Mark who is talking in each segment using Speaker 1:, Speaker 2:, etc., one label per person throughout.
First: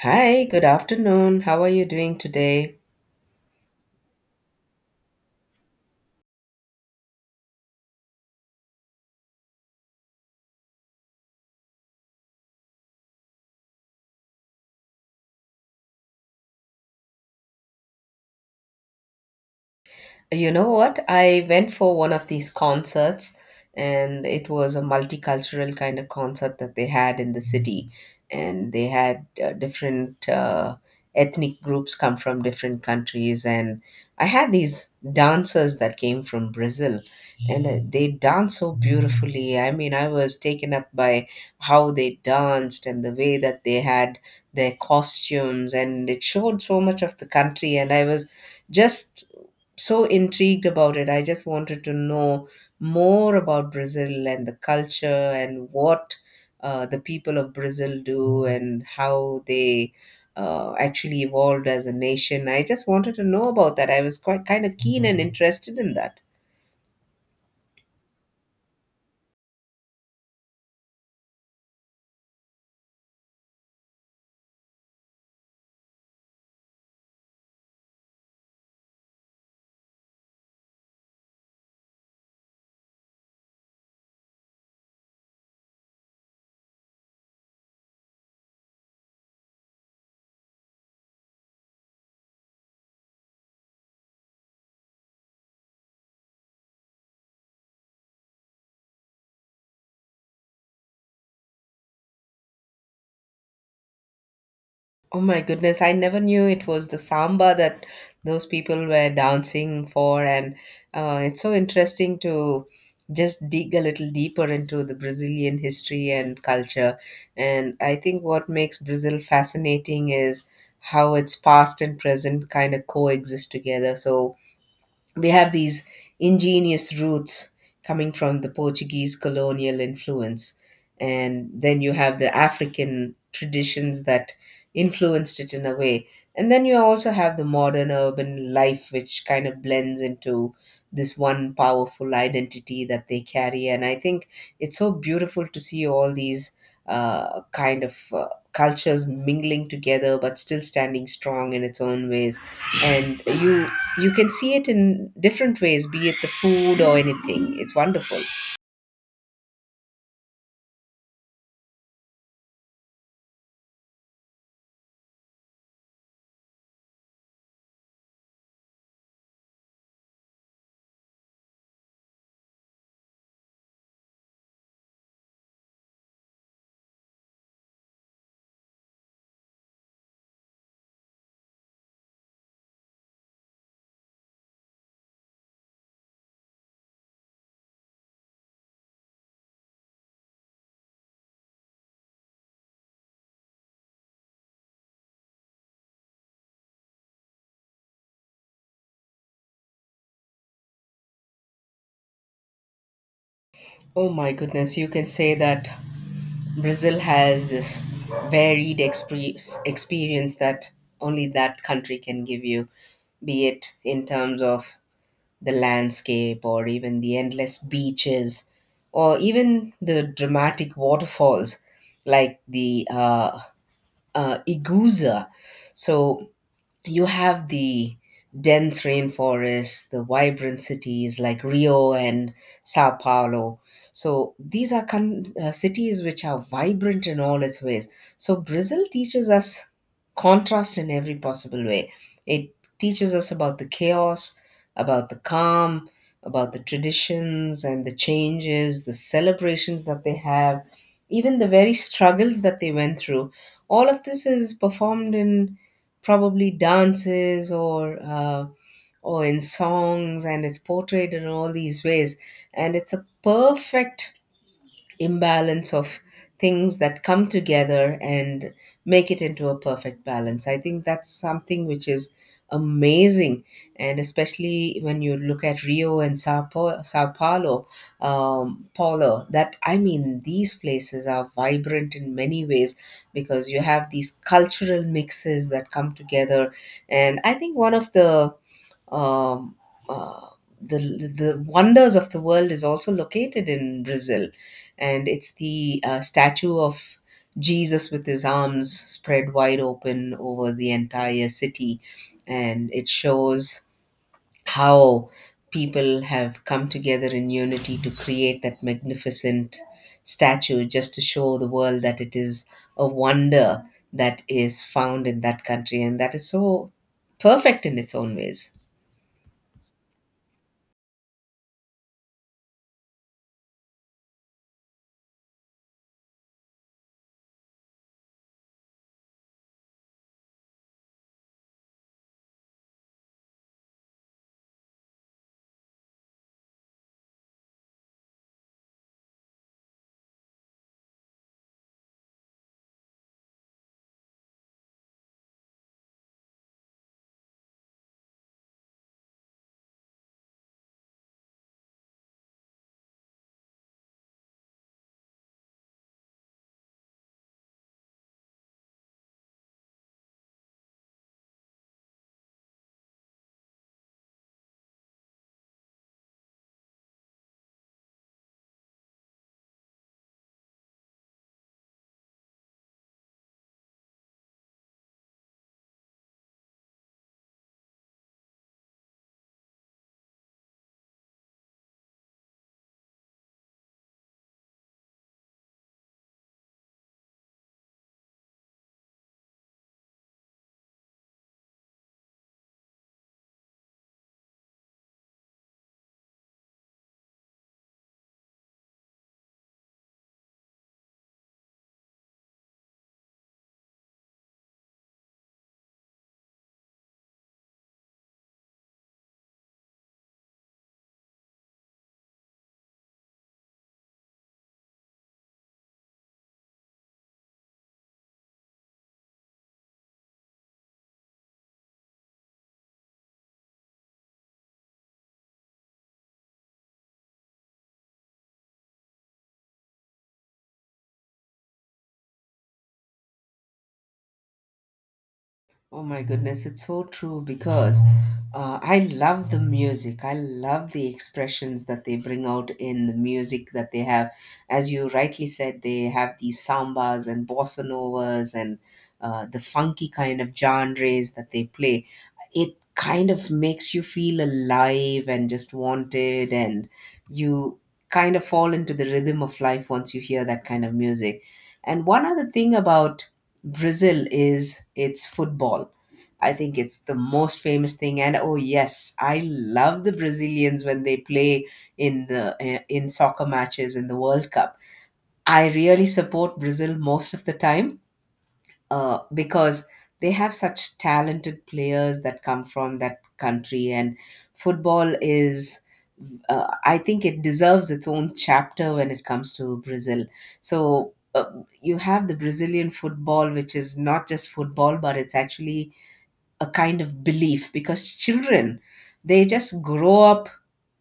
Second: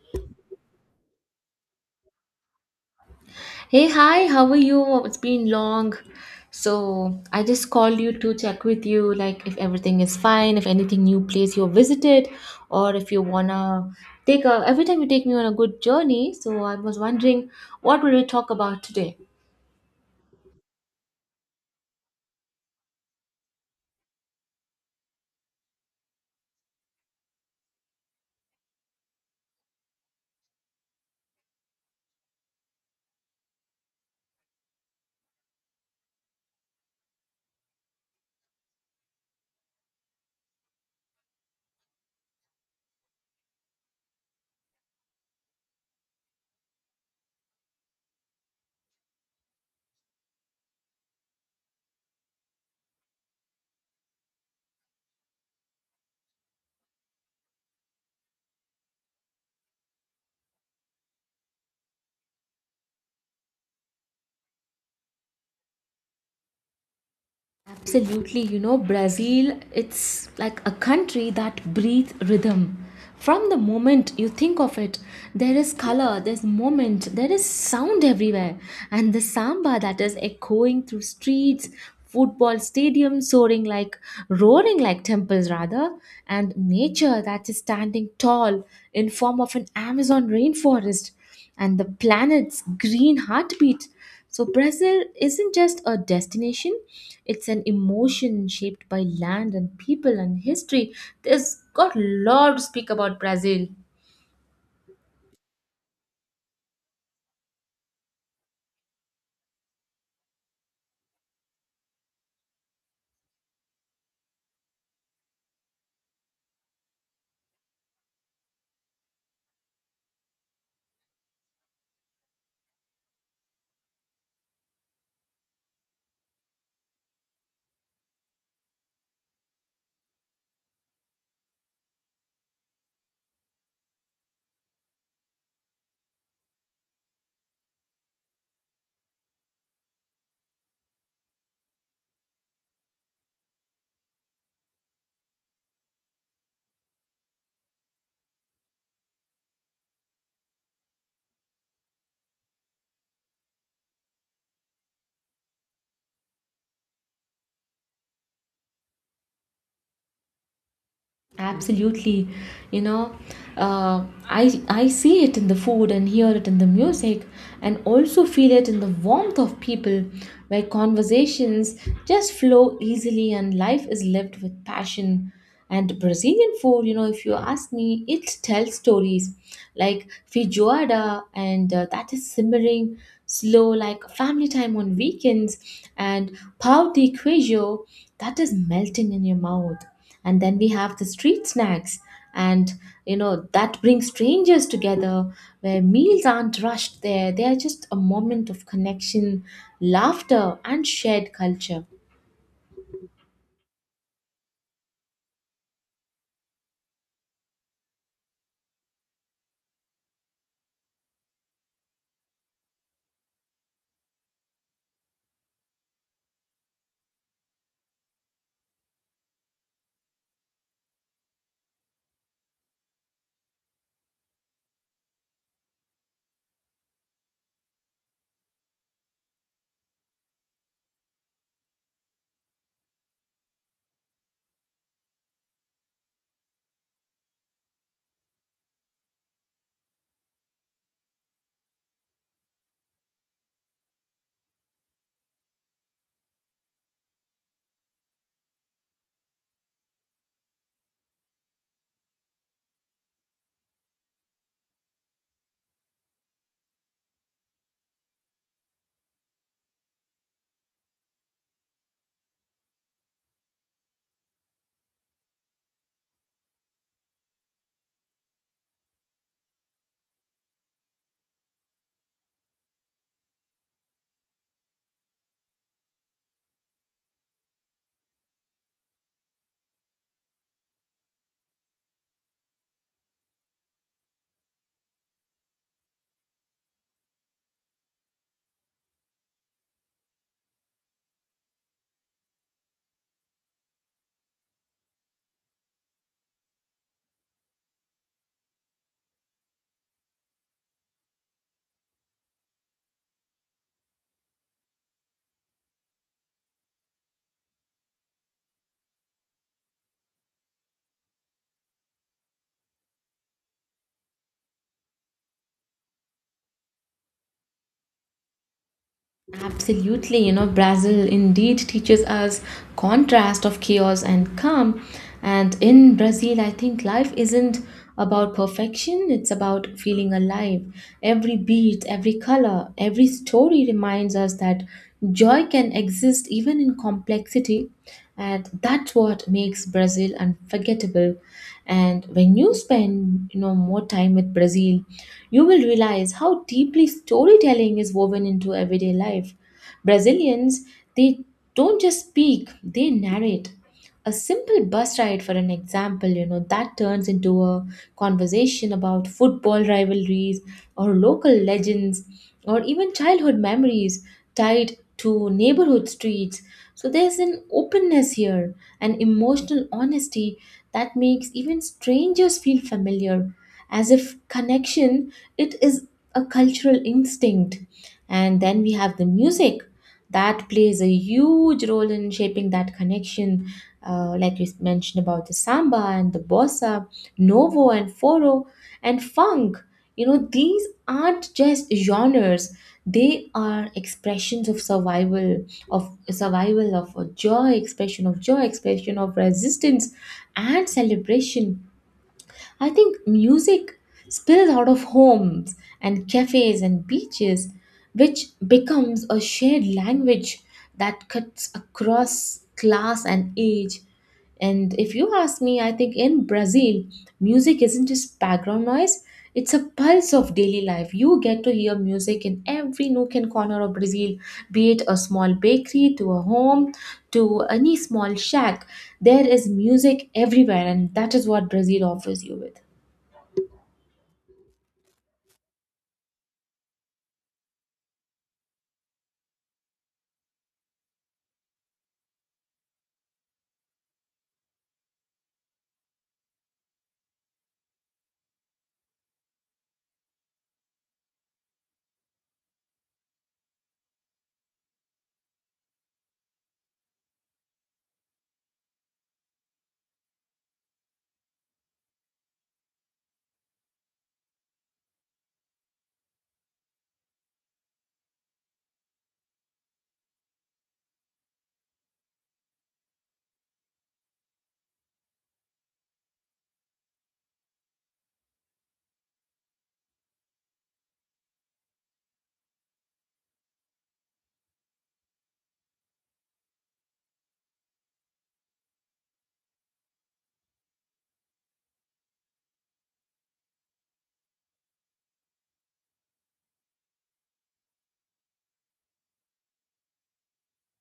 Speaker 1: Hi, good afternoon. How are you doing today?
Speaker 2: Hey, hi, how are you? Oh, it's been long. So, I just called you to check with you, like, if everything is fine, if anything new place you visited, or if you wanna take a every time you take me on a good journey. So, I was wondering what will we talk about today?
Speaker 1: You know what? I went for one of these concerts, and it was a multicultural kind of concert that they had in the city. And they had different ethnic groups come from different countries. And I had these dancers that came from Brazil, and they danced so beautifully. I mean, I was taken up by how they danced and the way that they had their costumes, and it showed so much of the country. And I was just so intrigued about it. I just wanted to know more about Brazil and the culture and what the people of Brazil do and how they actually evolved as a nation. I just wanted to know about that. I was quite kind of keen and interested in that.
Speaker 2: Absolutely, you know, Brazil, it's like a country that breathes rhythm. From the moment you think of it, there is color, there's moment, there is sound everywhere. And the samba that is echoing through streets, football stadiums soaring like, roaring like temples rather, and nature that is standing tall in form of an Amazon rainforest, and the planet's green heartbeat. So, Brazil isn't just a destination, it's an emotion shaped by land and people and history. There's got a lot to speak about Brazil.
Speaker 1: Oh my goodness, I never knew it was the samba that those people were dancing for. And it's so interesting to just dig a little deeper into the Brazilian history and culture. And I think what makes Brazil fascinating is how its past and present kind of coexist together. So we have these ingenious roots coming from the Portuguese colonial influence. And then you have the African traditions that influenced it in a way. And then you also have the modern urban life, which kind of blends into this one powerful identity that they carry. And I think it's so beautiful to see all these kind of cultures mingling together, but still standing strong in its own ways, and you can see it in different ways, be it the food or anything. It's wonderful.
Speaker 2: Absolutely, you know, I see it in the food and hear it in the music, and also feel it in the warmth of people, where conversations just flow easily and life is lived with passion. And Brazilian food, you know, if you ask me, it tells stories, like feijoada, and that is simmering slow, like family time on weekends, and pão de queijo, that is melting in your mouth. And then we have the street snacks, and you know that brings strangers together, where meals aren't rushed there, they are just a moment of connection, laughter, and shared culture.
Speaker 1: Oh my goodness, you can say that Brazil has this varied expre- experience that only that country can give you, be it in terms of the landscape or even the endless beaches or even the dramatic waterfalls like the Iguazu. So you have the dense rainforests, the vibrant cities like Rio and Sao Paulo. So these are cities which are vibrant in all its ways. So Brazil teaches us contrast in every possible way. It teaches us about the chaos, about the calm, about the traditions and the changes, the celebrations that they have, even the very struggles that they went through. All of this is performed in probably dances or in songs, and it's portrayed in all these ways, and it's a perfect imbalance of things that come together and make it into a perfect balance. I think that's something which is amazing, and especially when you look at Rio and Sao Paulo, That, I mean, these places are vibrant in many ways because you have these cultural mixes that come together, and I think one of the um, uh, the wonders of the world is also located in Brazil, and it's the statue of Jesus with his arms spread wide open over the entire city, and it shows how people have come together in unity to create that magnificent statue just to show the world that it is a wonder that is found in that country and that is so perfect in its own ways.
Speaker 2: Absolutely, you know, Brazil indeed teaches us contrast of chaos and calm. And in Brazil, I think life isn't about perfection, it's about feeling alive. Every beat, every color, every story reminds us that joy can exist even in complexity, and that's what makes Brazil unforgettable. And when you spend, you know, more time with Brazil, you will realize how deeply storytelling is woven into everyday life. Brazilians, they don't just speak, they narrate. A simple bus ride, for an example, you know, that turns into a conversation about football rivalries, or local legends, or even childhood memories tied to neighborhood streets. So there's an openness here, an emotional honesty that makes even strangers feel familiar, as if connection, it is a cultural instinct. And then we have the music that plays a huge role in shaping that connection, like we mentioned about the samba and the bossa novo and foro and funk. You know, these aren't just genres, they are expressions of survival, of survival of joy, expression of joy, expression of resistance and celebration. I think music spills out of homes and cafes and beaches, which becomes a shared language that cuts across class and age. And if you ask me, I think in Brazil, music isn't just background noise, it's a pulse of daily life. You get to hear music in every nook and corner of Brazil, be it a small bakery to a home to any small shack, there is music everywhere, and that is what Brazil offers you with.
Speaker 1: Oh my goodness, it's so true because I love the music. I love the expressions that they bring out in the music that they have. As you rightly said, they have these sambas and bossa novas and the funky kind of genres that they play. It kind of makes you feel alive and just wanted, and you kind of fall into the rhythm of life once you hear that kind of music. And one other thing about Brazil is its football. I think it's the most famous thing. And oh yes, I love the Brazilians when they play in in soccer matches in the World Cup. I really support Brazil most of the time because they have such talented players that come from that country, and football is, I think, it deserves its own chapter when it comes to Brazil. So you have the Brazilian football, which is not just football, but it's actually a kind of belief because children, they just grow up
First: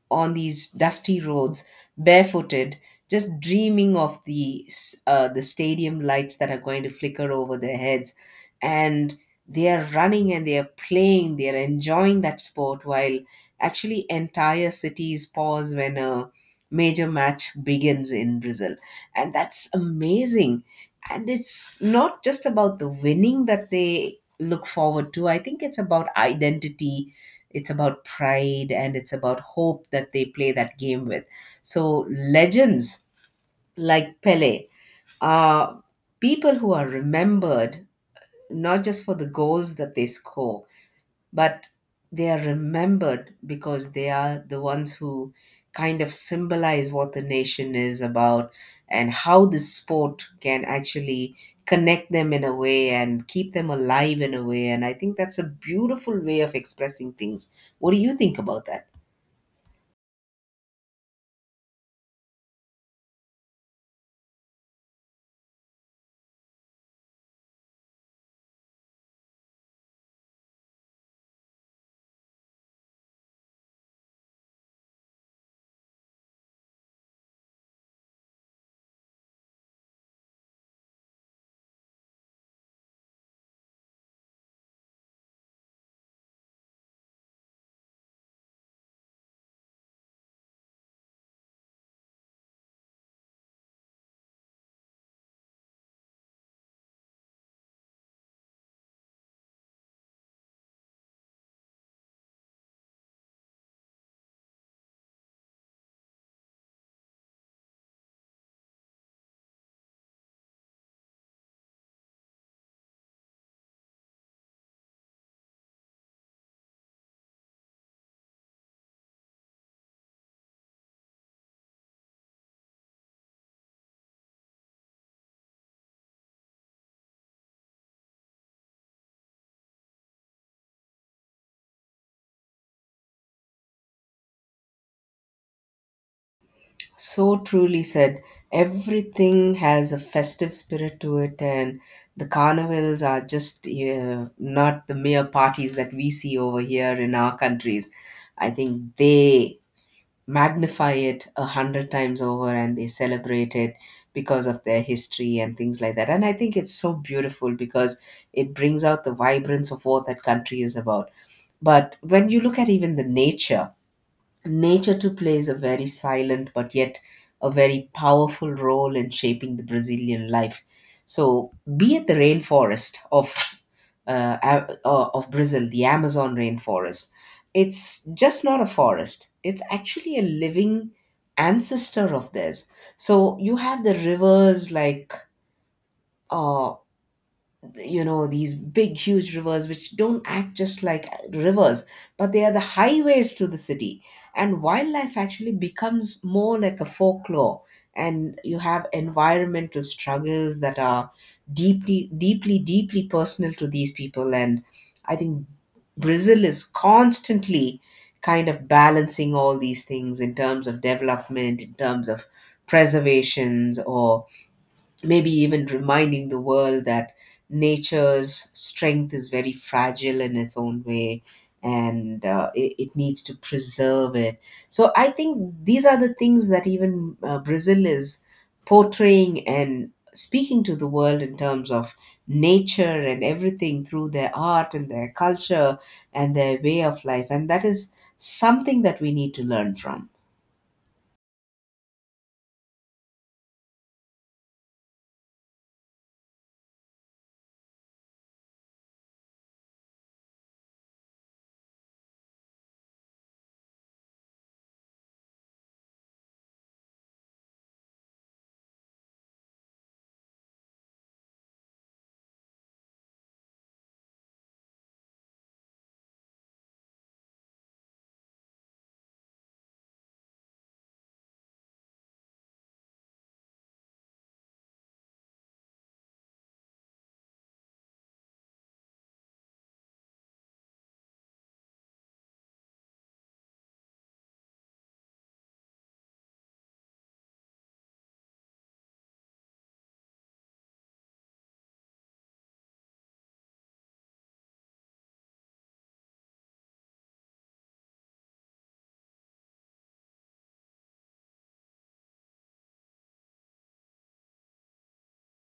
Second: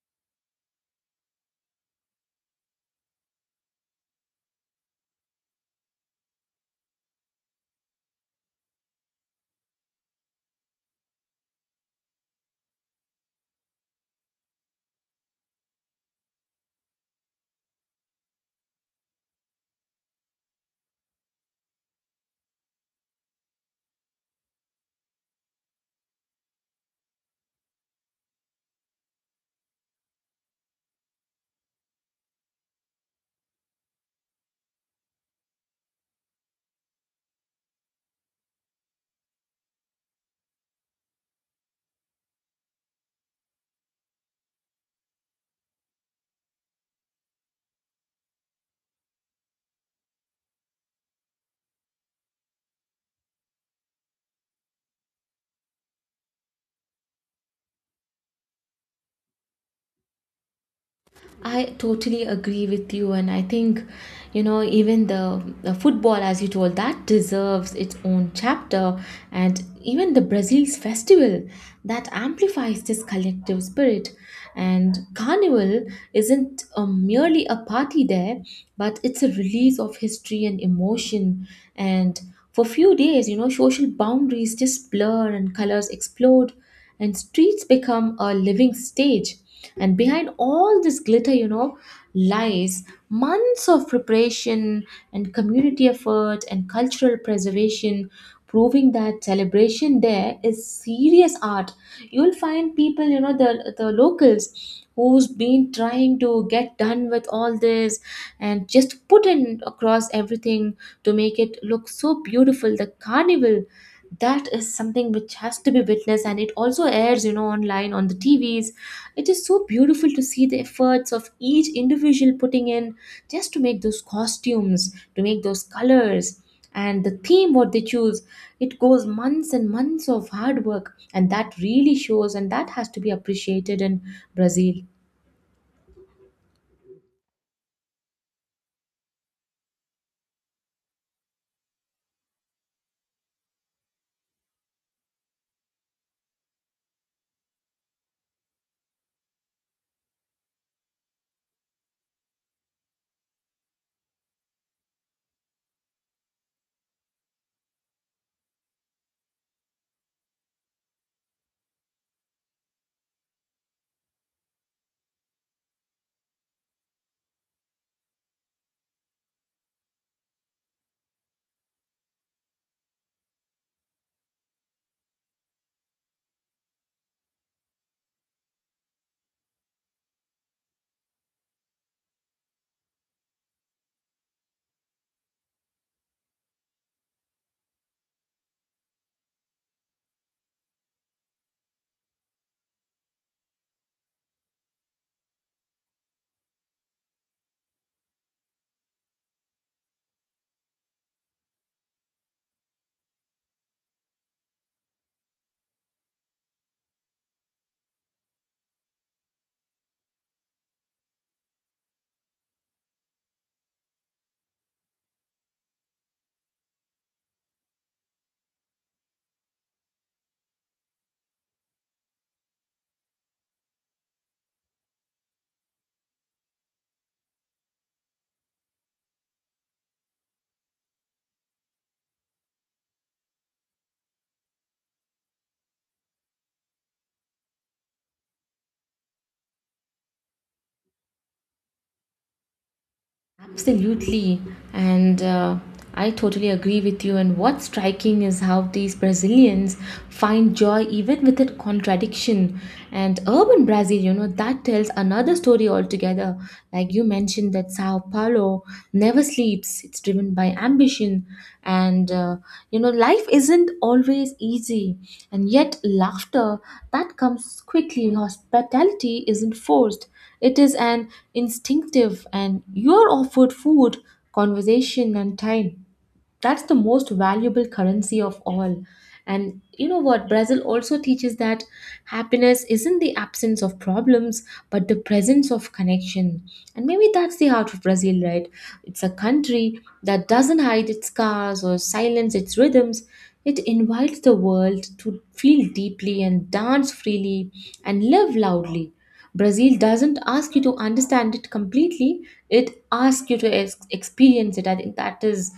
Speaker 1: on these dusty roads, barefooted, just dreaming of the stadium lights that are going to flicker over their heads, and they are running and they are playing, they are enjoying that sport, while actually entire cities pause when a major match begins in Brazil, and that's amazing. And it's not just about the winning that they look forward to. I think it's about identity, it's about pride, and it's about hope that they play that game with. So legends like Pele are people who are remembered not just for the goals that they score, but they are remembered because they are the ones who kind of symbolize what the nation is about and how the sport can actually connect them in a way and keep them alive in a way. And I think that's a beautiful way of expressing things. What do you think about that?
Speaker 2: I totally agree with you, and I think, you know, even the football, as you told, that deserves its own chapter, and even the Brazil's festival that amplifies this collective spirit. And Carnival isn't merely a party there, but it's a release of history and emotion. And for few days, you know, social boundaries just blur, and colors explode, and streets become a living stage. And behind all this glitter, you know, lies months of preparation and community effort and cultural preservation, proving that celebration there is serious art. You'll find people, you know, the locals who's been trying to get done with all this and just put in across everything to make it look so beautiful, the carnival. That is something which has to be witnessed, and it also airs, you know, online on the TVs. It is so beautiful to see the efforts of each individual putting in just to make those costumes, to make those colors and the theme what they choose. It goes months and months of hard work, and that really shows, and that has to be appreciated in Brazil.
Speaker 1: So truly said. Everything has a festive spirit to it, and the carnivals are just not the mere parties that we see over here in our countries. I think they magnify it a hundred times over and they celebrate it because of their history and things like that. And I think it's so beautiful because it brings out the vibrance of what that country is about. But when you look at even the nature, nature too plays a very silent but yet a very powerful role in shaping the Brazilian life. So be it the rainforest of of Brazil, the Amazon rainforest, it's just not a forest. It's actually a living ancestor of theirs. So you have the rivers like uh, you know, these big huge rivers, which don't act just like rivers, but they are the highways to the city, and wildlife actually becomes more like a folklore, and you have environmental struggles that are deeply personal to these people, and I think Brazil is constantly kind of balancing all these things in terms of development, in terms of preservations, or maybe even reminding the world that nature's strength is very fragile in its own way, and it needs to preserve it. So I think these are the things that even Brazil is portraying and speaking to the world in terms of nature and everything through their art and their culture and their way of life. And that is something that we need to learn from.
Speaker 2: Absolutely, and I totally agree with you. And what's striking is how these Brazilians find joy even within contradiction. And urban Brazil, you know, that tells another story altogether. Like you mentioned, that Sao Paulo never sleeps leaps, it's driven by ambition, and you know, life isn't always easy, and yet laughter that comes quickly, hospitality isn't forced, it is an instinctive, and you're offered food, conversation, and time, that's the most valuable currency of all. And you know what, Brazil also teaches that happiness isn't the absence of problems, but the presence of connection. And maybe that's the heart of Brazil, right? It's a country that doesn't hide its scars or silence its rhythms, it invites the world to feel deeply and dance freely and live loudly. Brazil doesn't ask you to understand it completely, it asks you to experience it. I think that is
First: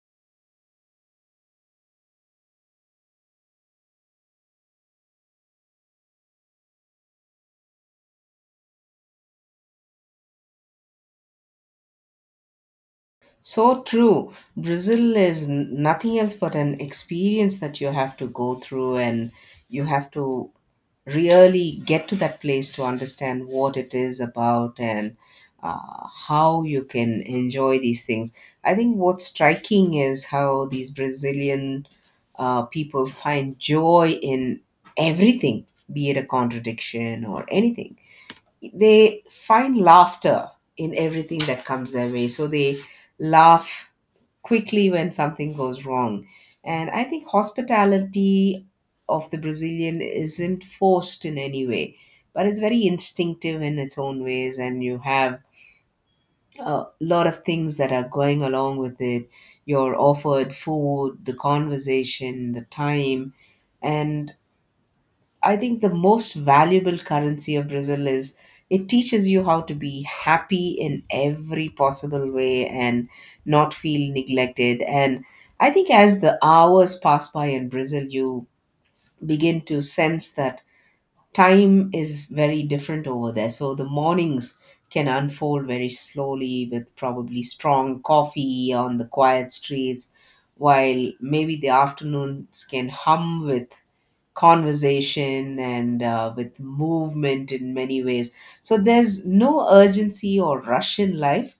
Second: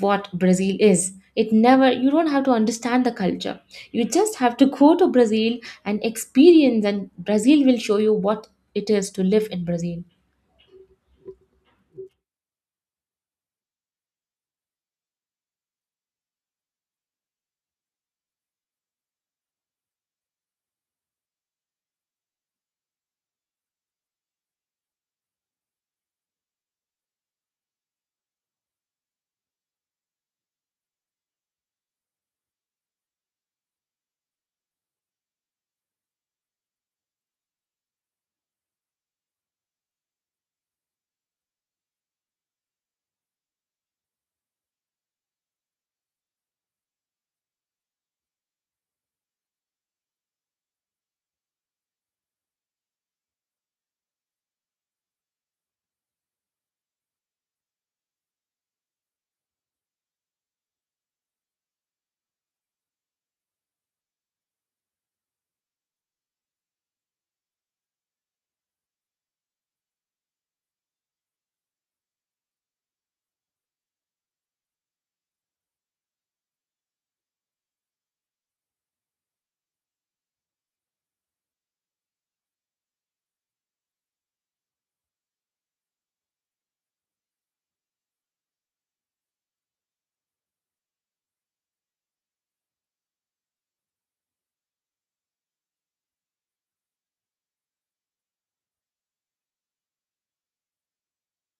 Speaker 2: what Brazil is. It never, you don't have to understand the culture. You just have to go to Brazil and experience, and Brazil will show you what it is to live in Brazil.
Speaker 1: So true. Brazil is nothing else but an experience that you have to go through, and you have to really get to that place to understand what it is about, and how you can enjoy these things. I think what's striking is how these Brazilian people find joy in everything, be it a contradiction or anything. They find laughter in everything that comes their way. So they laugh quickly when something goes wrong. And I think hospitality of the Brazilian isn't forced in any way, but it's very instinctive in its own ways, and you have a lot of things that are going along with it. You're offered food, the conversation, the time, and I think the most valuable currency of Brazil is it teaches you how to be happy in every possible way and not feel neglected. And I think as the hours pass by in Brazil, you begin to sense that time is very different over there. So the mornings can unfold very slowly with probably strong coffee on the quiet streets, while maybe the afternoons can hum with conversation and with movement in many ways. So there's no urgency or rush in life,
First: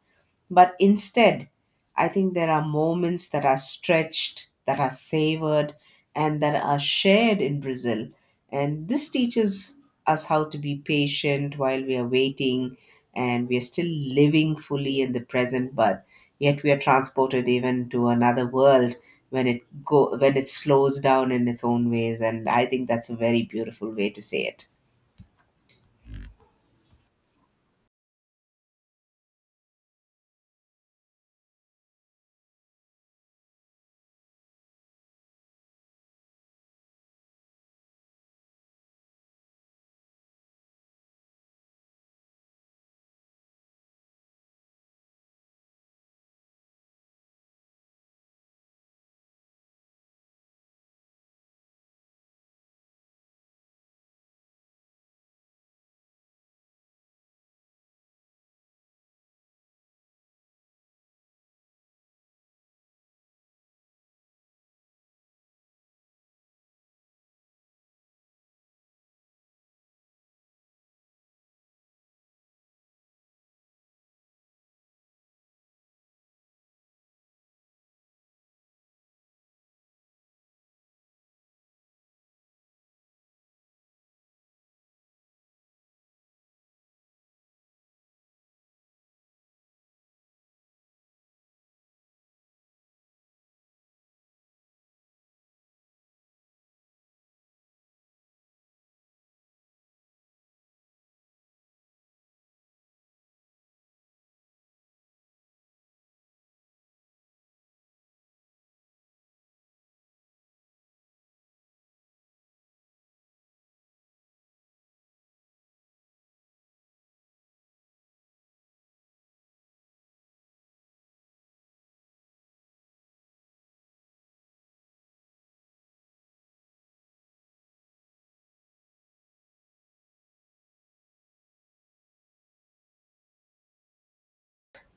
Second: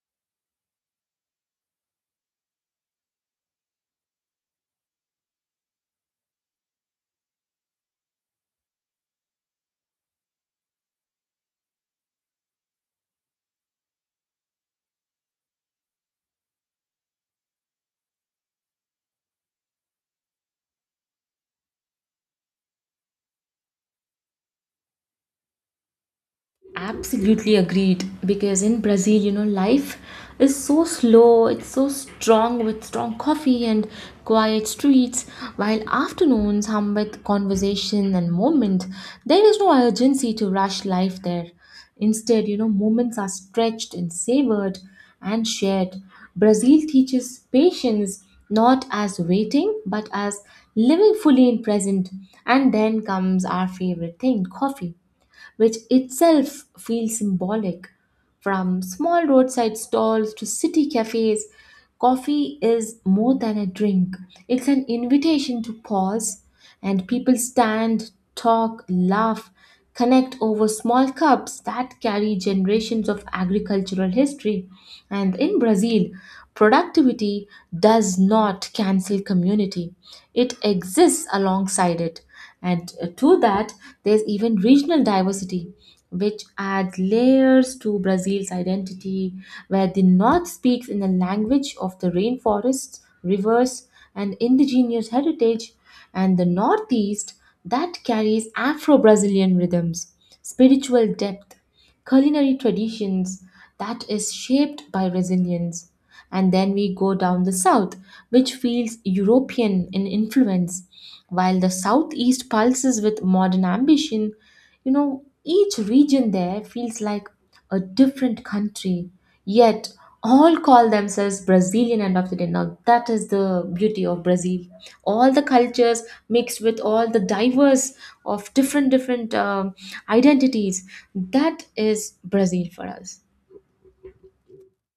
Speaker 1: but instead, I think there are moments that are stretched, that are savored, and that are shared in Brazil. And this teaches us how to be patient while we are waiting and we are still living fully in the present, but yet we are transported even to another world when it slows down in its own ways, and I think that's a very beautiful way to say it.
Speaker 2: Absolutely agreed. Because in Brazil, you know, life is so slow, it's so strong with strong coffee and quiet streets, while afternoons hum with conversation and moment. There is no urgency to rush life there. Instead, you know, moments are stretched and savored and shared. Brazil teaches patience not as waiting but as living fully in present. And then comes our favorite thing, coffee, which itself feels symbolic. From small roadside stalls to city cafes, coffee is more than a drink. It's an invitation to pause, and people stand, talk, laugh, connect over small cups that carry generations of agricultural history. And in Brazil, productivity does not cancel community, it exists alongside it. And to that, there's even regional diversity, which adds layers to Brazil's identity, where the north speaks in the language of the rainforests, rivers, and indigenous heritage, and the northeast that carries Afro Brazilian rhythms, spiritual depth, culinary traditions that is shaped by resilience. And then we go down the south, which feels European in influence, while the southeast pulses with modern ambition. You know, each region there feels like a different country, yet all call themselves Brazilian end of the day. Now, that is the beauty of Brazil. All the cultures mixed with all the diverse of different identities. That is Brazil for us.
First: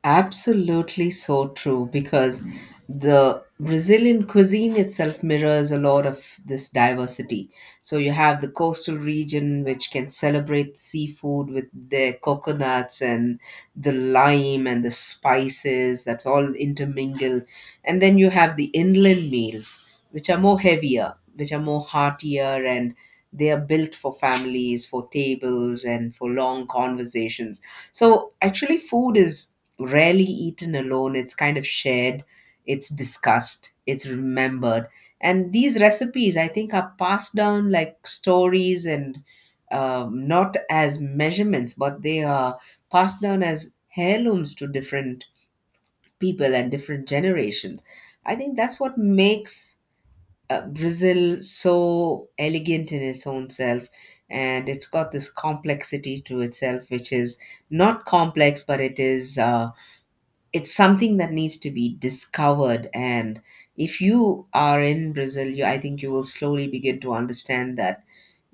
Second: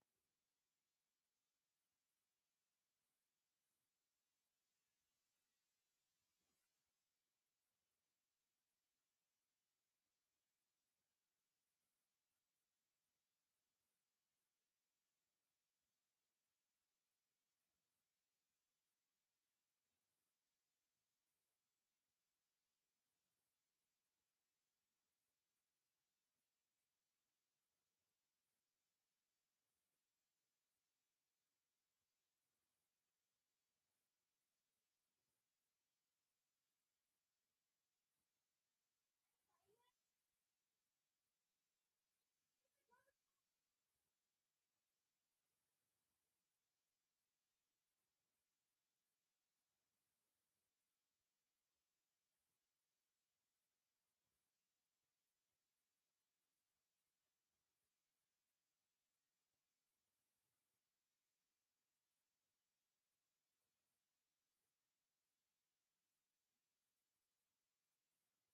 Speaker 1: Absolutely so true because the Brazilian cuisine itself mirrors a lot of this diversity. So you have the coastal region, which can celebrate seafood with their coconuts and the lime and the spices that's all intermingled. And then you have the inland meals, which are more heavier, which are more heartier, and they are built for families, for tables, and for long conversations. So actually, food is rarely eaten alone. It's kind of shared, it's discussed, it's remembered. And these recipes, I think, are passed down like stories and not as measurements, but they are passed down as heirlooms to different people and different generations. I think that's what makes Brazil so elegant in its own self, and it's got this complexity to itself, which is not complex, but it's something that needs to be discovered. And if you are in Brazil, you I think you will slowly begin to understand that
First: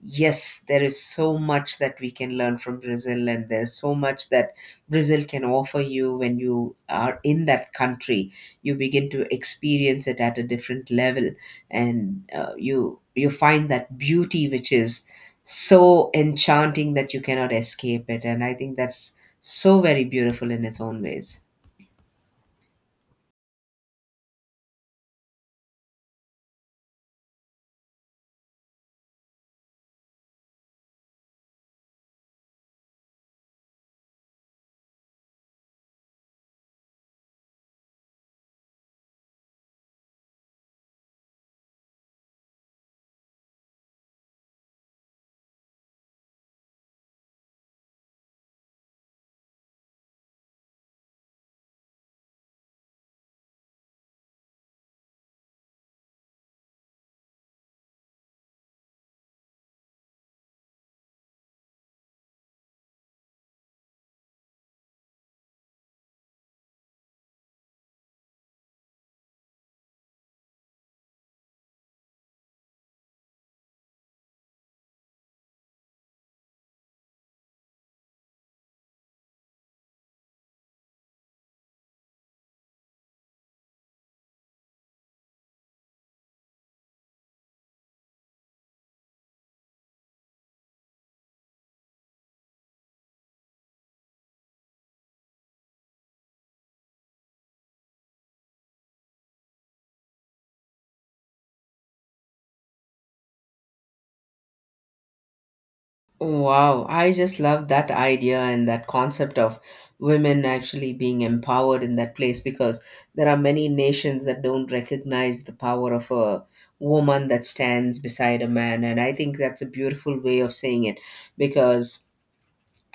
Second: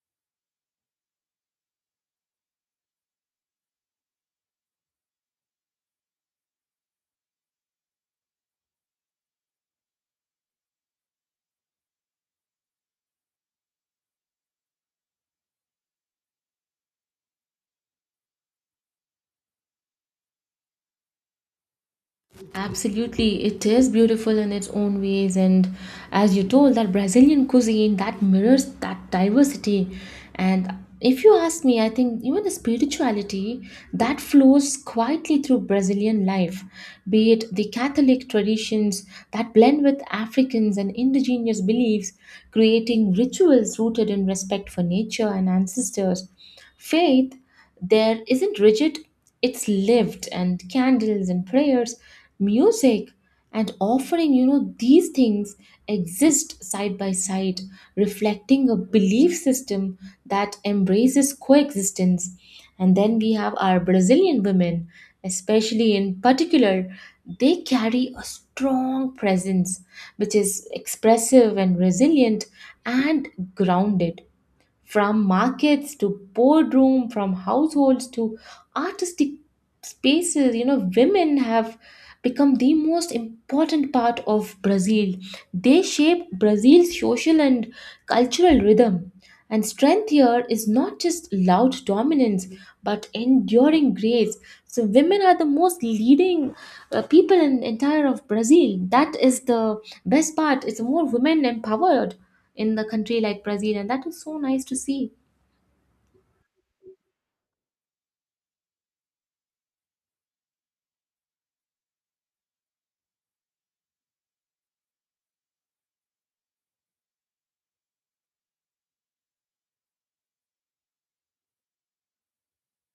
Speaker 1: yes, there is so much that we can learn from Brazil, and there's so much that Brazil can offer you when you are in that country. You begin to experience it at a different level, and you find that beauty which is so enchanting that you cannot escape it. And I think that's so very beautiful in its own ways.
Speaker 2: Absolutely, it is beautiful in its own ways, and as you told, that Brazilian cuisine that mirrors that diversity. And if you ask me, I think even the spirituality that flows quietly through Brazilian life, be it the Catholic traditions that blend with Africans and indigenous beliefs, creating rituals rooted in respect for nature and ancestors. Faith there isn't rigid, it's lived, and candles and prayers, music, and offering, you know, these things exist side by side, reflecting a belief system that embraces coexistence. And then we have our Brazilian women, especially in particular, they carry a strong presence which is expressive and resilient and grounded. From markets to boardroom, from households to artistic spaces, you know, women have become the most important part of Brazil. They shape Brazil's social and cultural rhythm. And strength here is not just loud dominance, but enduring grace. So women are the most leading people in entire of Brazil. That is the best part. It's more women empowered in the country like Brazil, and that is so nice to see.
Speaker 1: Wow, I just love that idea and that concept of women actually being empowered in that place because there are many nations that don't recognize the power of a woman that stands beside a man. And I think that's a beautiful way of saying it because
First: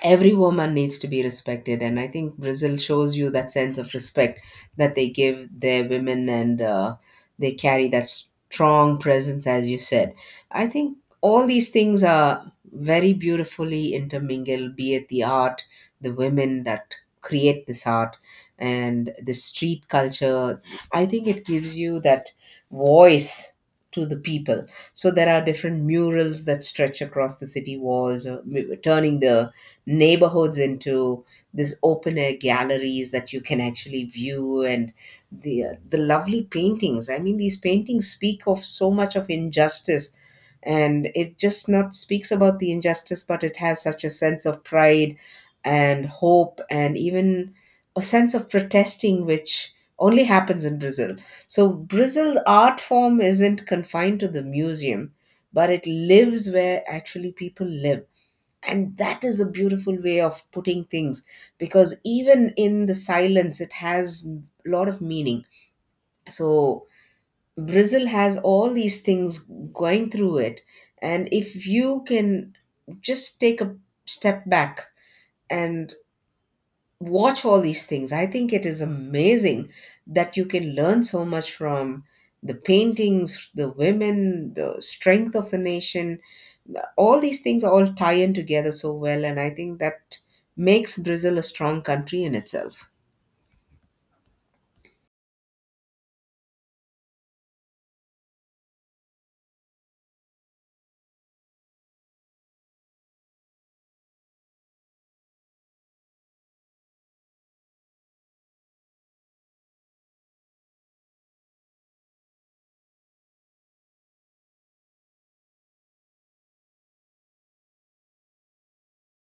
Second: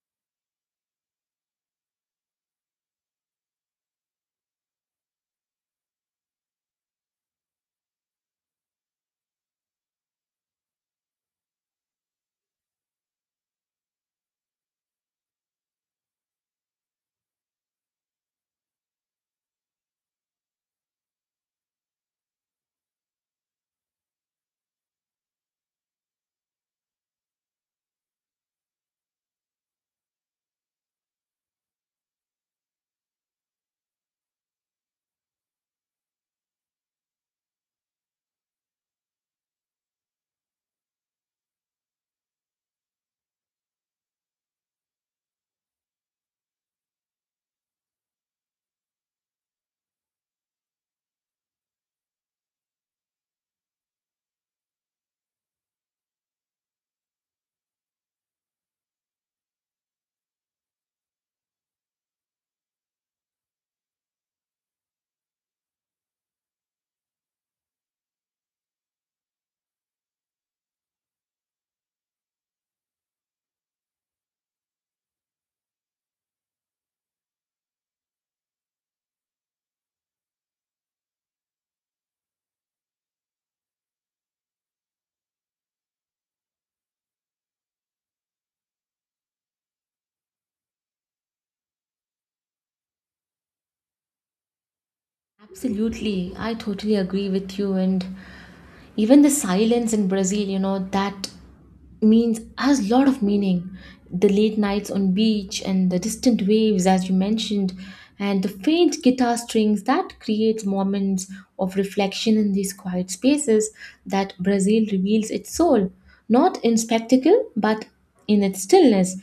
Speaker 1: every woman needs to be respected, and I think Brazil shows you that sense of respect that they give their women. And they carry that strong presence, as you said. I think all these things are very beautifully intermingled, be it the art, the women that create this art and the street culture. I think it gives you that voice to the people. So there are different murals that stretch across the city walls, turning the neighborhoods into this open air galleries that you can actually view. And the lovely paintings, I mean, these paintings speak of so much of injustice, and it just not speaks about the injustice, but it has such a sense of pride and hope and even a sense of protesting, which only happens in Brazil. So Brazil's art form isn't confined to the museum, but it lives where actually people live, and that is a beautiful way of putting things, because even in the silence it has a lot of meaning. So Brazil has all these things going through it, and if you can just take a step back and watch all these things, I think it is amazing that you can learn so much from the paintings, the women, the strength of the nation. All these things all tie in together so well, and I think that makes Brazil a strong country in itself.
Speaker 2: Absolutely, I totally agree with you. And even the silence in Brazil, you know, that means has a lot of meaning. The late nights on beach and the distant waves, as you mentioned, and the faint guitar strings that creates moments of reflection in these quiet spaces that Brazil reveals its soul, not in spectacle, but in its stillness.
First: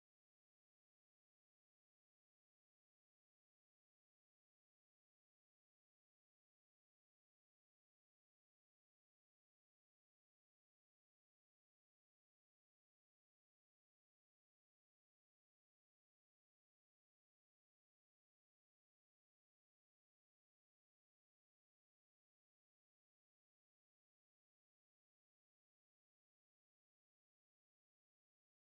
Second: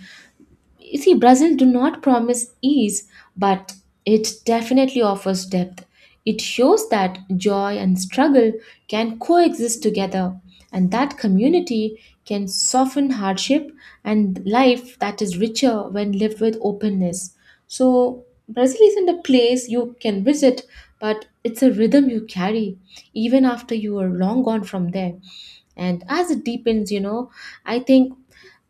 Speaker 2: You see, Brazil do not promise ease, but it definitely offers depth. It shows that joy and struggle can coexist together, and that community can soften hardship and life that is richer when lived with openness. So, Brazil isn't a place you can visit, but it's a rhythm you carry even after you are long gone from there. And as it deepens, you know, I think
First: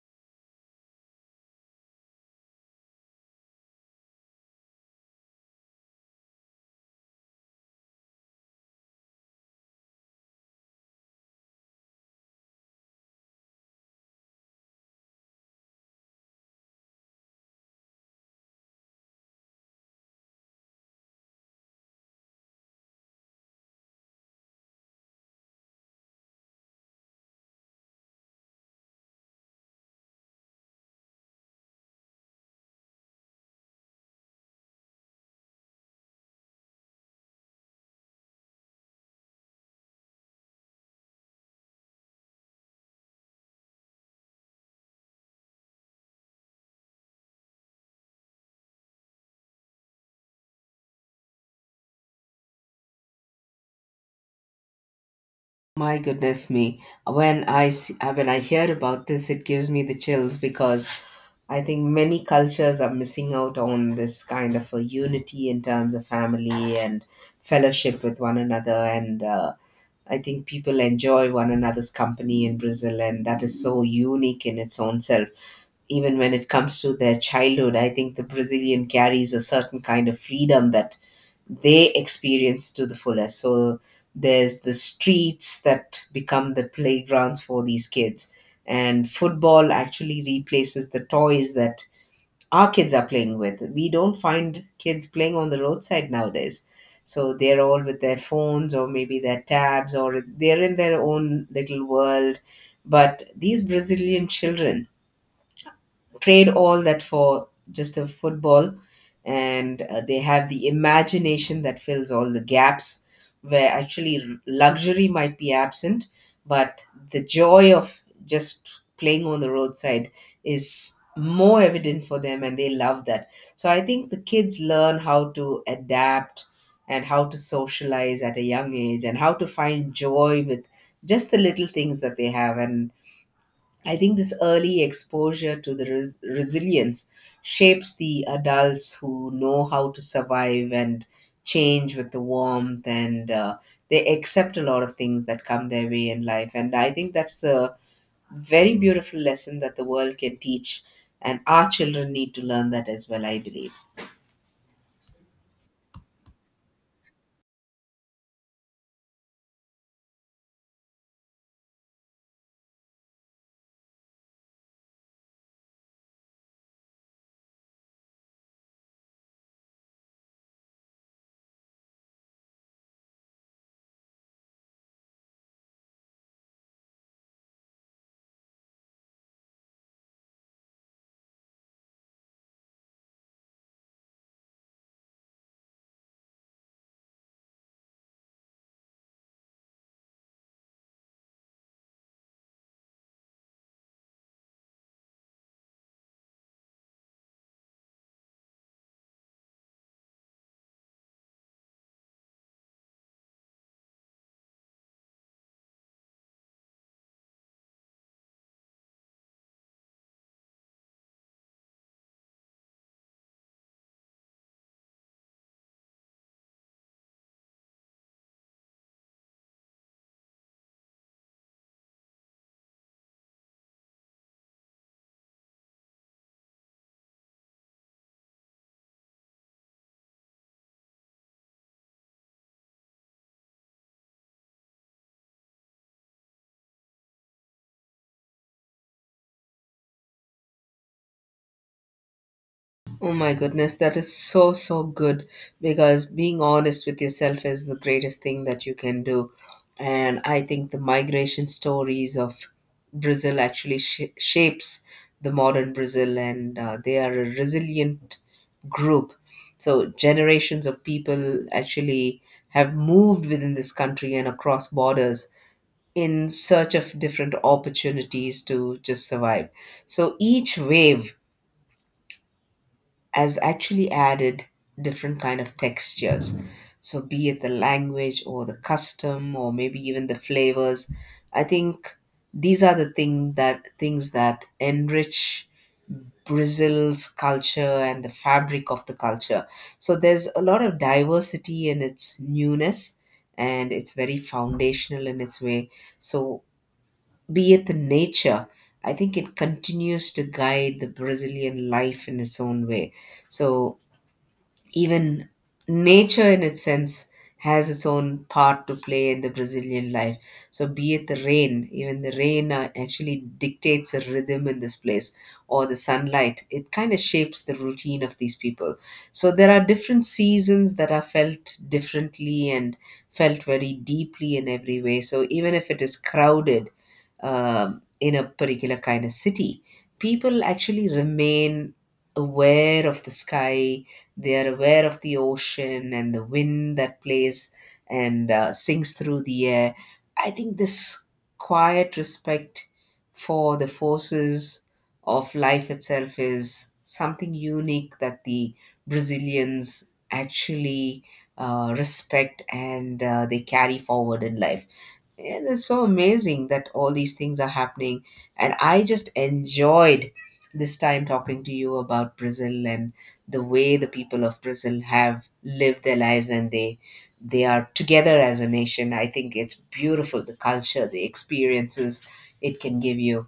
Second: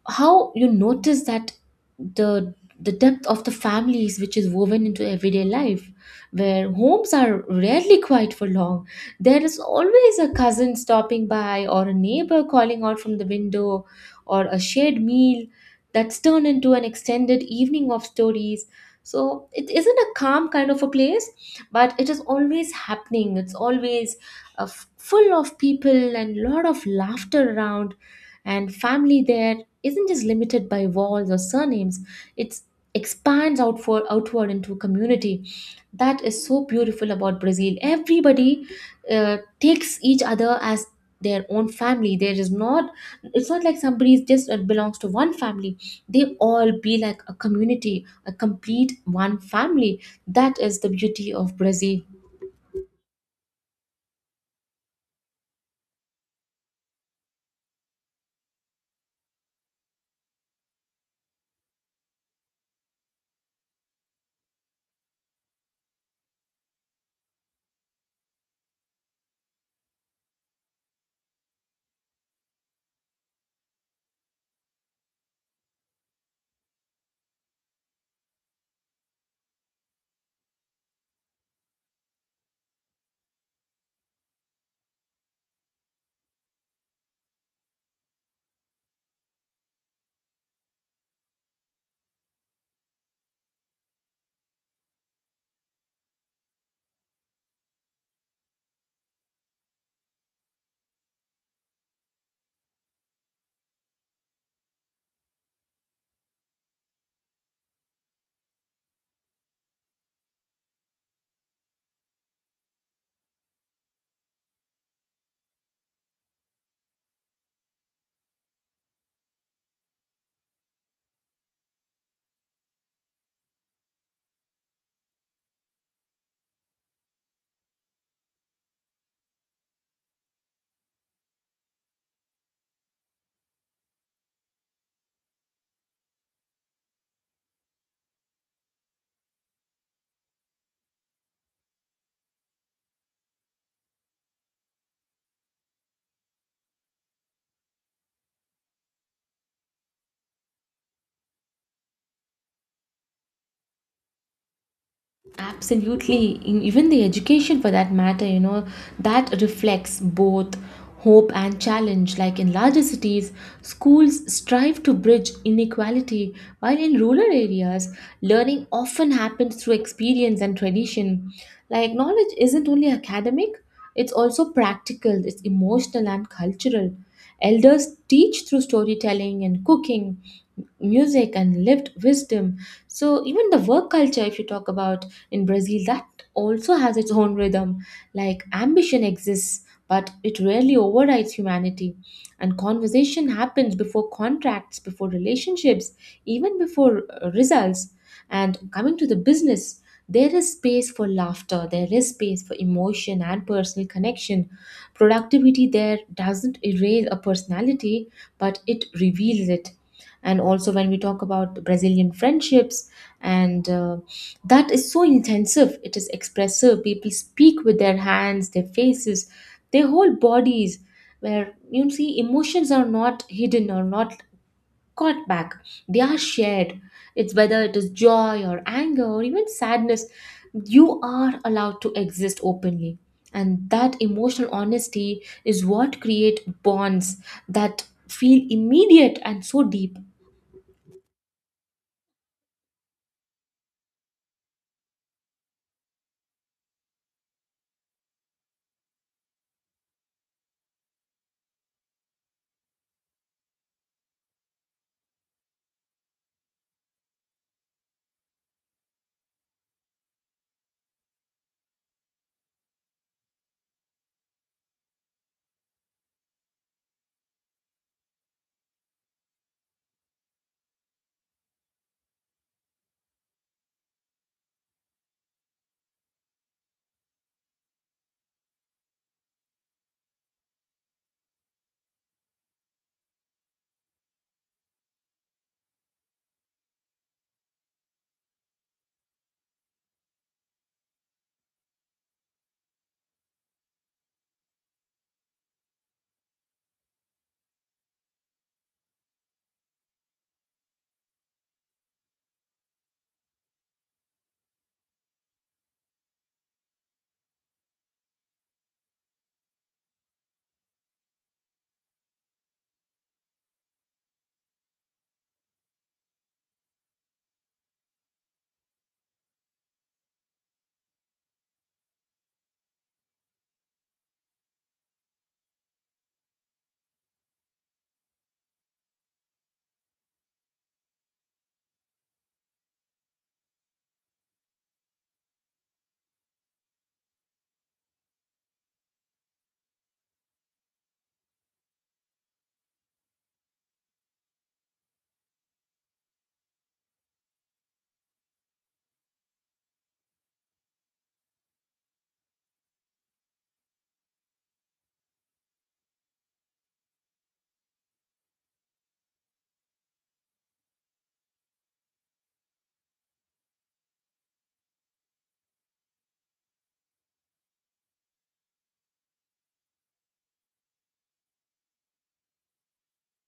Speaker 2: how you notice that the the depth of the families which is woven into everyday life, where homes are rarely quiet for long. There is always a cousin stopping by, or a neighbor calling out from the window, or a shared meal that's turned into an extended evening of stories. So it isn't a calm kind of a place, but it is always happening, it's always full of people and lot of laughter around. And family there isn't just limited by walls or surnames, it expands outward into a community. That is so beautiful about Brazil, everybody takes each other as their own family. There is not, it's not like somebody is just belongs to one family, they all be like a community, a complete one family. That is the beauty of Brazil.
Speaker 1: My goodness me. When when I hear about this, it gives me the chills because I think many cultures are missing out on this kind of a unity in terms of family and fellowship with one another. And I think people enjoy one another's company in Brazil, and that is so unique in its own self. Even when it comes to their childhood, I think the Brazilian carries a certain kind of freedom that they experience to the fullest. So there's the streets that become the playgrounds for these kids, and football actually replaces the toys that our kids are playing with. We don't find kids playing on the roadside nowadays, so they're all with their phones or maybe their tabs or they're in their own little world. But these Brazilian children trade all that for just a football, and they have the imagination that fills all the gaps where actually luxury might be absent. But the joy of just playing on the roadside is more evident for them, and they love that. So I think the kids learn how to adapt and how to socialize at a young age and how to find joy with just the little things that they have. And I think this early exposure to the resilience shapes the adults who know how to survive and change with the warmth, and they accept a lot of things that come their way in life. And I think that's the very beautiful lesson that the world can teach, and our children need to learn that as well, I believe.
Speaker 2: Absolutely. Even the education, for that matter, you know, that reflects both hope and challenge. Like in larger cities, schools strive to bridge inequality, while in rural areas, learning often happens through experience and tradition. Like knowledge isn't only academic, it's also practical, it's emotional and cultural. Elders teach through storytelling and cooking, music and lived wisdom. So even the work culture, if you talk about in Brazil, that also has its own rhythm. Like ambition exists, but it rarely overrides humanity. And conversation happens before contracts, before relationships, even before results. And coming to the business, there is space for laughter, there is space for emotion and personal connection. Productivity there doesn't erase a personality, but it reveals it. And also when we talk about Brazilian friendships and that is so intensive, it is expressive, people speak with their hands, their faces, their whole bodies, where you see emotions are not hidden or not caught back, they are shared. It's whether it is joy or anger or even sadness, you are allowed to exist openly, and that emotional honesty is what create bonds that feel immediate and so deep.
Speaker 1: Oh my goodness, that is so, so good, because being honest with yourself is the greatest thing that you can do. And I think the migration stories of Brazil actually shapes the modern Brazil, and they are a resilient group. So generations of people actually have moved within this country and across borders in search of different opportunities to just survive. So each wave has actually added different kind of textures, so be it the language or the custom or maybe even the flavors. I think these are the things that enrich Brazil's culture and the fabric of the culture. So there's a lot of diversity in its newness, and it's very foundational in its way. So be it the nature, I think it continues to guide the Brazilian life in its own way. So even nature in its sense has its own part to play in the Brazilian life. So, be it the rain, even the rain actually dictates a rhythm in this place, or the sunlight, it kind of shapes the routine of these people. So there are different seasons that are felt differently and felt very deeply in every way. So, even if it is crowded in a particular kind of city, people actually remain aware of the sky, they are aware of the ocean and the wind that plays and sings through the air. I think this quiet respect for the forces of life itself is something unique that the Brazilians actually respect and they carry forward in life. It is so amazing that all these things are happening. And I just enjoyed this time talking to you about Brazil and the way the people of Brazil have lived their lives, and they are together as a nation. I think it's beautiful, the culture, the experiences it can give you.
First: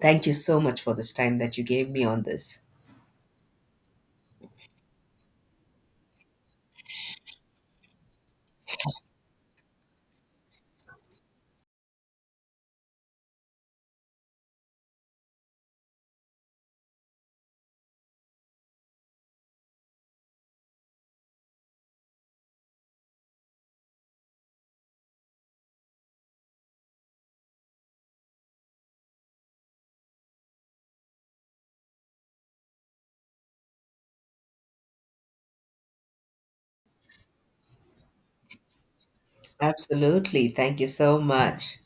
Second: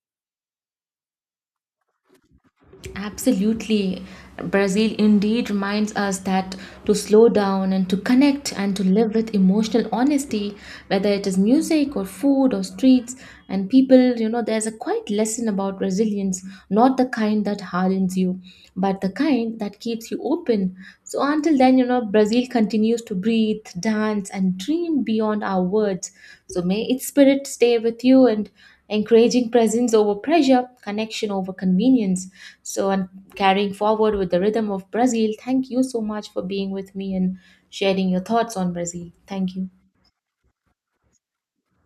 Speaker 1: Thank you so much for this time that you gave me on this.
Speaker 2: Absolutely. Brazil indeed reminds us that to slow down and to connect and to live with emotional honesty, whether it is music or food or streets and people, you know, there's a quiet lesson about resilience, not the kind that hardens you, but the kind that keeps you open. So until then, you know, Brazil continues to breathe, dance, and dream beyond our words. So may its spirit stay with you and encouraging presence over pressure, connection over convenience. So, and carrying forward with the rhythm of Brazil, thank you so much for being with me and sharing your thoughts on Brazil. Thank you.
Speaker 1: Absolutely. Thank you so much.